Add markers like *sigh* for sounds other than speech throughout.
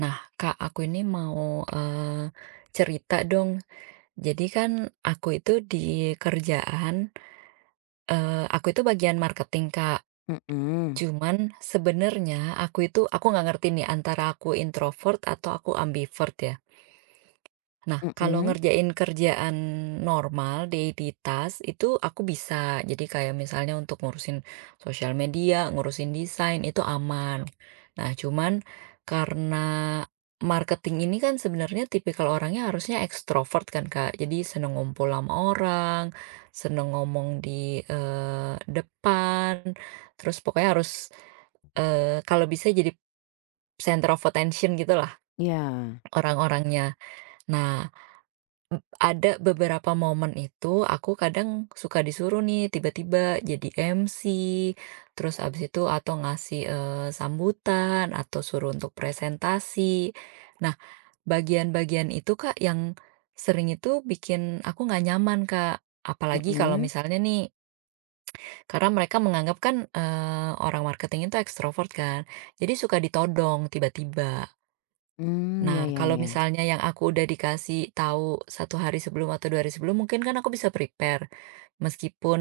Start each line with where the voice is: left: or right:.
right: Nah, Kak, aku ini mau, cerita dong. Jadi kan aku itu di kerjaan, aku itu bagian marketing, Kak.
left: Mhm,
right: Cuman sebenarnya aku nggak ngerti nih antara aku introvert atau aku ambivert ya. Nah, kalau
left: mhm,
right: ngerjain kerjaan normal, daily task, itu aku bisa. Jadi kayak misalnya untuk ngurusin sosial media, ngurusin desain, itu aman. Nah, cuman karena marketing ini kan sebenarnya tipikal orangnya harusnya ekstrovert kan, Kak. Jadi seneng ngumpul sama orang, seneng ngomong di eh, depan, terus pokoknya harus kalau bisa jadi center of attention gitu lah
left: iya,
right: orang-orangnya. Nah, ada beberapa momen itu aku kadang suka disuruh nih tiba-tiba jadi MC, terus abis itu atau ngasih, sambutan atau suruh untuk presentasi. Nah, bagian-bagian itu, Kak, yang sering itu bikin aku nggak nyaman, Kak. Apalagi kalau
left: mhm,
right: misalnya nih karena mereka menganggap kan, orang marketing itu ekstrovert kan, jadi suka ditodong tiba-tiba.
left: mmm,
right: Nah,
left: iya iya
right: kalau
left: iya,
right: misalnya yang aku udah dikasih tahu 1 hari sebelum atau 2 hari sebelum, mungkin kan aku bisa prepare, meskipun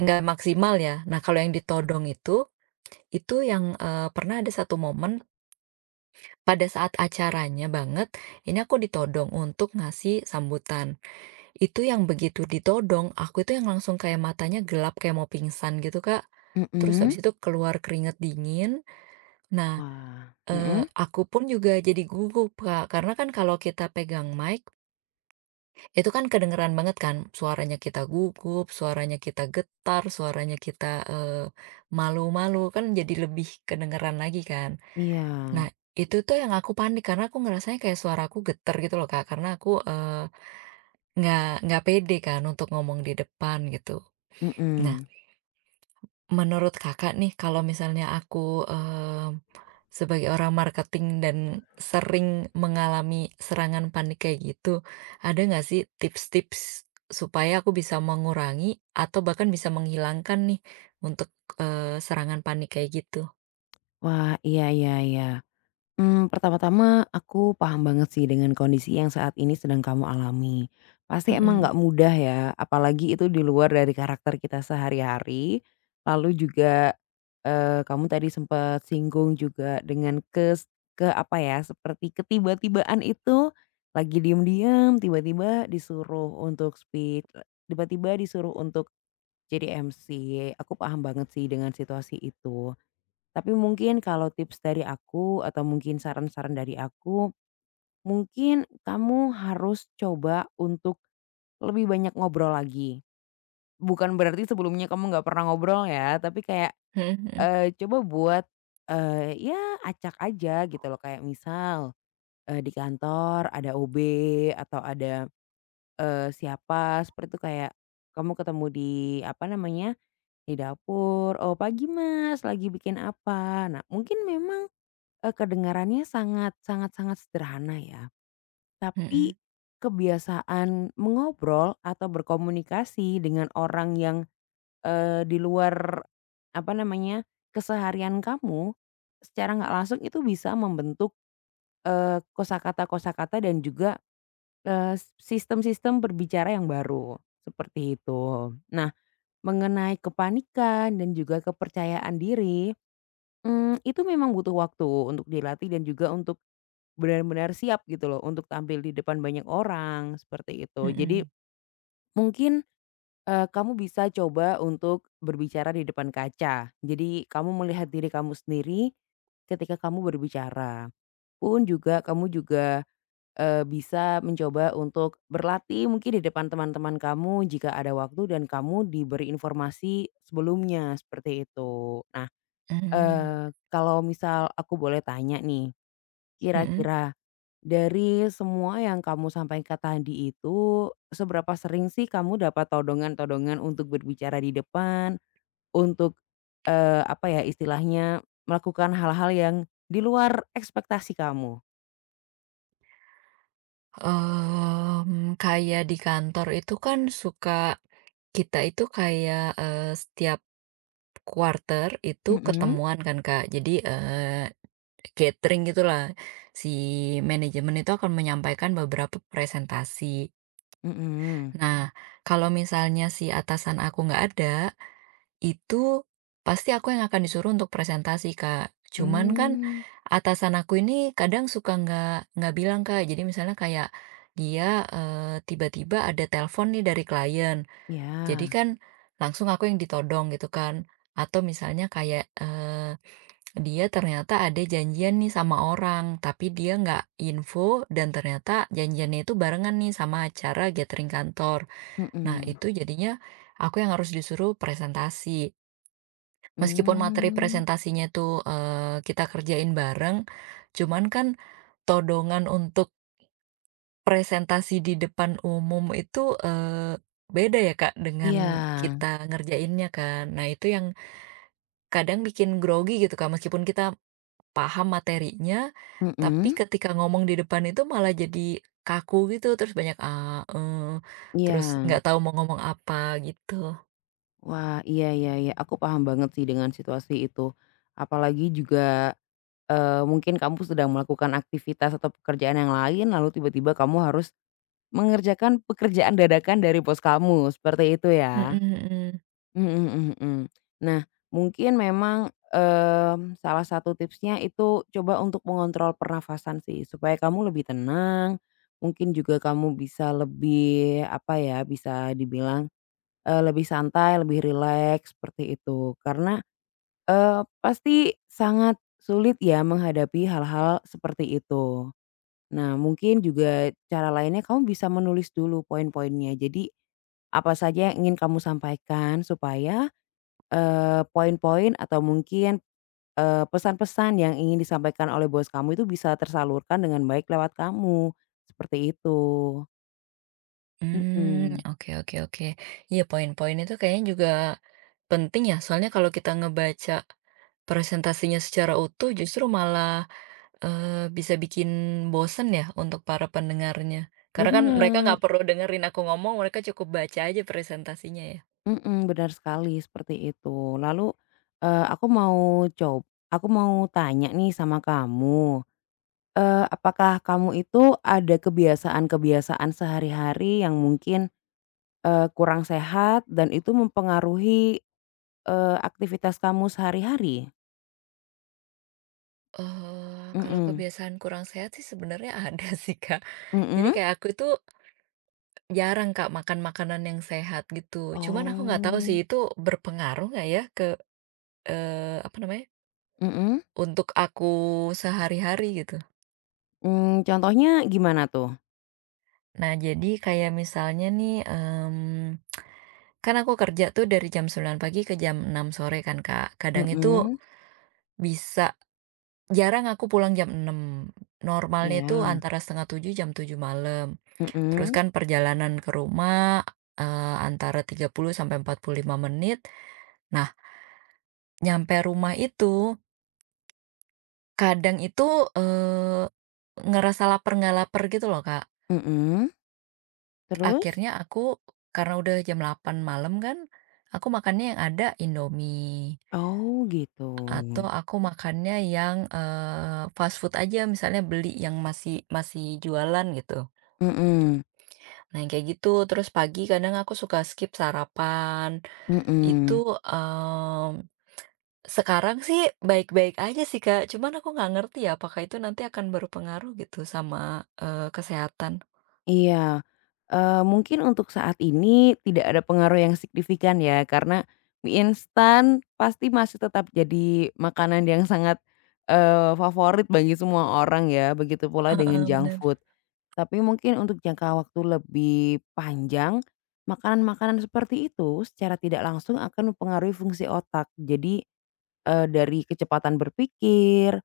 right: nggak maksimal ya. Nah, kalau yang ditodong itu yang, pernah ada satu momen pada saat acaranya banget, ini aku ditodong untuk ngasih sambutan. Itu yang begitu ditodong, aku itu yang langsung kayak matanya gelap kayak mau pingsan gitu, Kak. Terus
left: mhm,
right: habis itu keluar keringat dingin. Nah,
left: wah, mhm,
right: aku pun juga jadi gugup, Kak, karena kan kalau kita pegang mic, itu kan kedengeran banget kan, suaranya kita gugup, suaranya kita getar, suaranya kita, eee, malu-malu, kan jadi lebih kedengeran lagi kan.
left: iya,
right: Nah, itu tuh yang aku panik karena aku ngerasanya kayak suaraku getar gitu loh, Kak, karena aku, nggak pede kan untuk ngomong di depan gitu. Nah,
left: mhm,
right: menurut Kakak nih kalau misalnya aku, mmm sebagai orang marketing dan sering mengalami serangan panik kayak gitu, ada nggak sih tips-tips supaya aku bisa mengurangi atau bahkan bisa menghilangkan nih untuk, serangan panik kayak gitu?
left: wah, iya iya iya. Pertama-tama aku paham banget sih dengan kondisi yang saat ini sedang kamu alami. Pasti emang
right: Mhm,
left: nggak mudah ya, apalagi itu di luar dari karakter kita sehari-hari. Lalu juga, kamu tadi sempat singgung juga dengan ke apa ya, seperti ketiba-tibaan itu, lagi diem-diem tiba-tiba disuruh untuk tiba-tiba disuruh untuk jadi MC. Aku paham banget sih dengan situasi itu. Tapi mungkin kalau tips dari aku atau mungkin saran-saran dari aku, mungkin kamu harus coba untuk lebih banyak ngobrol lagi. Bukan berarti sebelumnya kamu nggak pernah ngobrol ya, tapi kayak,
right: mhm
left: coba buat, ya acak aja gitu loh. Kayak misal, di kantor ada OB atau ada, siapa seperti itu kayak kamu ketemu di apa namanya, di dapur, "Oh pagi Mas, lagi bikin apa?" Nah, mungkin memang kedengarannya sangat sangat sangat sederhana ya,
right: mhm
left: tapi kebiasaan mengobrol atau berkomunikasi dengan orang yang, di luar, apa namanya, keseharian kamu, secara nggak langsung itu bisa membentuk, kosakata-kosakata dan juga, eee, sistem-sistem berbicara yang baru, seperti itu. Nah, mengenai kepanikan dan juga kepercayaan diri, itu memang butuh waktu untuk dilatih dan juga untuk benar-benar siap gitu loh untuk tampil di depan banyak orang, seperti itu.
right: mhm
left: Jadi
right: mhm,
left: mungkin, kamu bisa coba untuk berbicara di depan kaca. Jadi kamu melihat diri kamu sendiri ketika kamu berbicara, pun juga kamu juga, bisa mencoba untuk berlatih mungkin di depan teman-teman kamu jika ada waktu dan kamu diberi informasi sebelumnya, seperti itu. Nah,
right: mmm,
left: kalau misal aku boleh tanya nih,
right: mhm.
left: kira-kira dari semua yang kamu sampaikan tadi itu, seberapa sering sih kamu dapat todongan-todongan untuk berbicara di depan, untuk, apa ya istilahnya, melakukan hal-hal yang di luar ekspektasi kamu?
right: Kayak di kantor itu kan suka kita itu kayak, setiap quarter itu
left: Mhm.
right: ketemuan kan, Kak. Jadi, catering gitulah, si manajemen itu akan menyampaikan beberapa presentasi.
left: Mhm.
right: Nah, kalau misalnya si atasan aku nggak ada, itu pasti aku yang akan disuruh untuk presentasi, Kak. Cuman kan
left: Mmm.
right: atasan aku ini kadang suka nggak bilang, Kak. Jadi misalnya kayak dia tiba-tiba ada telepon nih dari klien. Jadi
left: Iya.
right: kan langsung aku yang ditodong gitu kan. Atau misalnya kayak dia ternyata ada janjian nih sama orang, tapi dia nggak info dan ternyata janjiannya itu barengan nih sama acara gathering kantor. Nah,
left: Mhm.
right: itu jadinya aku yang harus disuruh presentasi. Meskipun materi presentasinya itu kita kerjain bareng, cuman kan todongan untuk presentasi di depan umum itu beda ya Kak
left: ya,
right: dengan
left: Iya.
right: kita ngerjainnya kan. Nah, itu yang kadang bikin grogi gitu Kak, meskipun kita paham materinya, tapi
left: Mhm.
right: ketika ngomong di depan itu malah jadi kaku gitu, terus banyak, "Ah," "eh," terus
left: Ya.
right: nggak tahu mau ngomong apa gitu.
left: Wah, iya iya iya, aku paham banget sih dengan situasi itu. Apalagi juga mungkin kamu sedang melakukan aktivitas atau pekerjaan yang lain, lalu tiba-tiba kamu harus mengerjakan pekerjaan dadakan dari bos kamu, seperti itu
right: Mhm
left: ya?
right: mhm.
left: Mhm mhm mhm. Nah, mungkin memang, salah satu tipsnya itu coba untuk mengontrol pernafasan sih, supaya kamu lebih tenang, mungkin juga kamu bisa lebih, apa ya, bisa dibilang, lebih santai, lebih rileks, seperti itu. Karena pasti sangat sulit ya menghadapi hal-hal seperti itu. Nah, mungkin juga cara lainnya kamu bisa menulis dulu poin-poinnya. Jadi, apa saja yang ingin kamu sampaikan supaya, poin-poin atau mungkin, pesan-pesan yang ingin disampaikan oleh bos kamu itu bisa tersalurkan dengan baik lewat kamu, seperti itu.
right: Hmm,
left: Mhm,
right: oke oke oke. Iya, poin-poin itu kayaknya juga penting ya, soalnya kalau kita ngebaca presentasinya secara utuh justru malah, bisa bikin bosen ya untuk para pendengarnya. Karena kan mereka
left: benar.
right: nggak perlu dengerin aku ngomong, mereka cukup baca aja presentasinya ya.
left: Mhm, benar sekali seperti itu. Lalu, eee, aku mau coba aku mau tanya nih sama kamu, apakah kamu itu ada kebiasaan-kebiasaan sehari-hari yang mungkin, kurang sehat dan itu mempengaruhi, aktivitas kamu sehari-hari?
right: Kalau
left: Mhm.
right: kebiasaan kurang sehat sih sebenarnya ada *laughs* sih, Kak. Jadi
left: Mhm?
right: kayak aku itu jarang, Kak, makan makanan yang sehat gitu. Cuman aku nggak tahu sih
left: Oh.
right: itu berpengaruh nggak ya ke, apa namanya,
left: Mhm?
right: untuk aku sehari-hari gitu.
left: Contohnya gimana tuh?
right: Nah, jadi kayak misalnya nih, kan aku kerja tuh dari jam 9 pagi ke jam 6 sore kan, Kak. Kadang itu
left: Mhm.
right: bisa jarang aku pulang jam 6. Normalnya itu
left: Iya.
right: antara setengah tujuh jam 7 malam. Terus
left: Mhm.
right: kan perjalanan ke rumah, antara 30 sampai 45 menit. Nah, nyampe rumah itu, kadang itu, eee, ngerasa lapar nggak lapar gitu loh, Kak.
left: Mhm. Terus?
right: Akhirnya aku karena udah jam 8 malam kan, aku makannya yang ada Indomie,
left: Oh,
right: atau
left: gitu.
right: aku makannya yang, fast food aja, misalnya beli yang masih masih jualan gitu.
left: Mhm.
right: Nah, yang kayak gitu. Terus pagi kadang aku suka skip sarapan, itu,
left: Mhm,
right: mmm Sekarang sih baik-baik aja sih, Kak, cuman aku nggak ngerti ya apakah itu nanti akan berpengaruh gitu sama, kesehatan.
left: iya, mungkin untuk saat ini tidak ada pengaruh yang signifikan ya karena mie instan pasti masih tetap jadi makanan yang sangat, favorit bagi semua orang ya, begitu pula dengan
right: Heeh,
left: junk
right: bener.
left: food. Tapi mungkin untuk jangka waktu lebih panjang, makanan-makanan seperti itu secara tidak langsung akan mempengaruhi fungsi otak. Jadi, dari kecepatan berpikir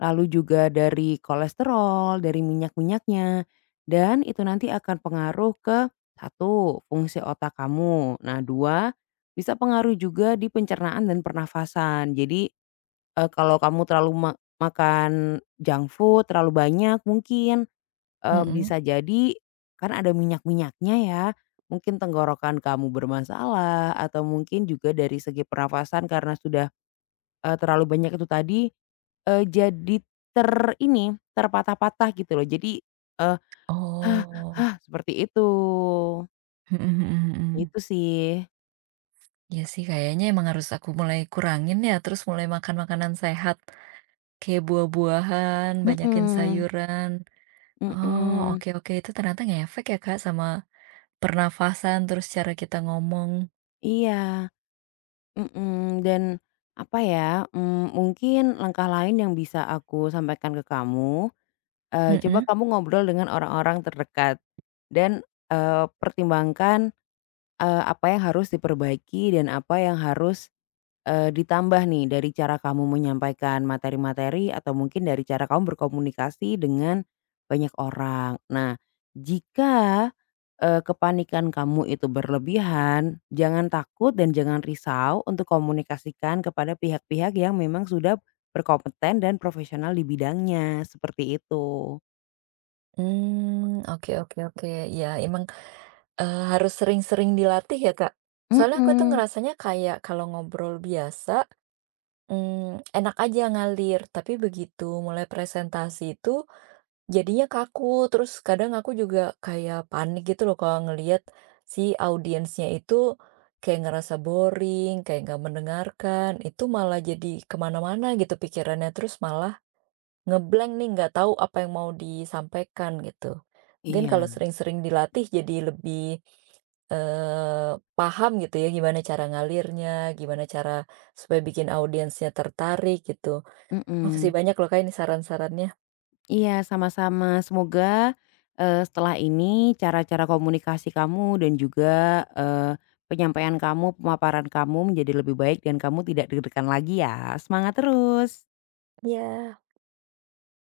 left: lalu juga dari kolesterol, dari minyak-minyaknya, dan itu nanti akan pengaruh ke satu fungsi otak kamu. Nah, dua bisa pengaruh juga di pencernaan dan pernafasan. Jadi kalau kamu terlalu makan junk food terlalu banyak mungkin
right: Mhm.
left: bisa jadi kan ada minyak-minyaknya ya. Mungkin tenggorokan kamu bermasalah atau mungkin juga dari segi pernafasan karena sudah terlalu banyak itu tadi, jadi ter terpatah-patah gitu loh. Jadi, eee,
right: Oh.
left: seperti itu.
right: Mhm mhm mhm.
left: Itu sih.
right: Iya sih kayaknya emang harus aku mulai kurangin ya, terus mulai makan makanan sehat, kayak buah-buahan, banyakin
left: Mhm
right: sayuran. Oh,
left: mhm.
right: oke oke, itu ternyata ngefek ya, Kak, sama pernafasan, terus cara kita ngomong.
left: Iya, mhm, dan apa ya, mungkin langkah lain yang bisa aku sampaikan ke kamu, coba
right: Mhm.
left: kamu ngobrol dengan orang-orang terdekat dan, pertimbangkan, apa yang harus diperbaiki dan apa yang harus ditambah nih dari cara kamu menyampaikan materi-materi atau mungkin dari cara kamu berkomunikasi dengan banyak orang. Nah, jika, kepanikan kamu itu berlebihan, jangan takut dan jangan risau untuk komunikasikan kepada pihak-pihak yang memang sudah berkompeten dan profesional di bidangnya, seperti itu.
right: Mmm, oke oke oke, ya emang harus sering-sering dilatih ya, Kak? Soalnya aku tuh
left: Mhm,
right: ngerasanya kayak kalau ngobrol biasa, enak aja ngalir, tapi begitu mulai presentasi itu jadinya kaku, terus kadang aku juga kayak panik gitu loh kalau ngelihat si audiensnya itu kayak ngerasa boring, kayak nggak mendengarkan, itu malah jadi kemana mana gitu pikirannya, terus malah nge nih, nggak tahu apa yang mau disampaikan gitu. Mungkin
left: iya,
right: kalau sering-sering dilatih jadi lebih, eee, paham gitu ya gimana cara ngalirnya, gimana cara supaya bikin audiensnya tertarik gitu. Makasih
left: mhm.
right: banyak loh Kak ini saran-sarannya.
left: Iya, sama-sama. Semoga, setelah ini cara-cara komunikasi kamu dan juga, penyampaian kamu, pemaparan kamu menjadi lebih baik dan kamu tidak deg-degan lagi ya. Semangat terus.
right: Ya.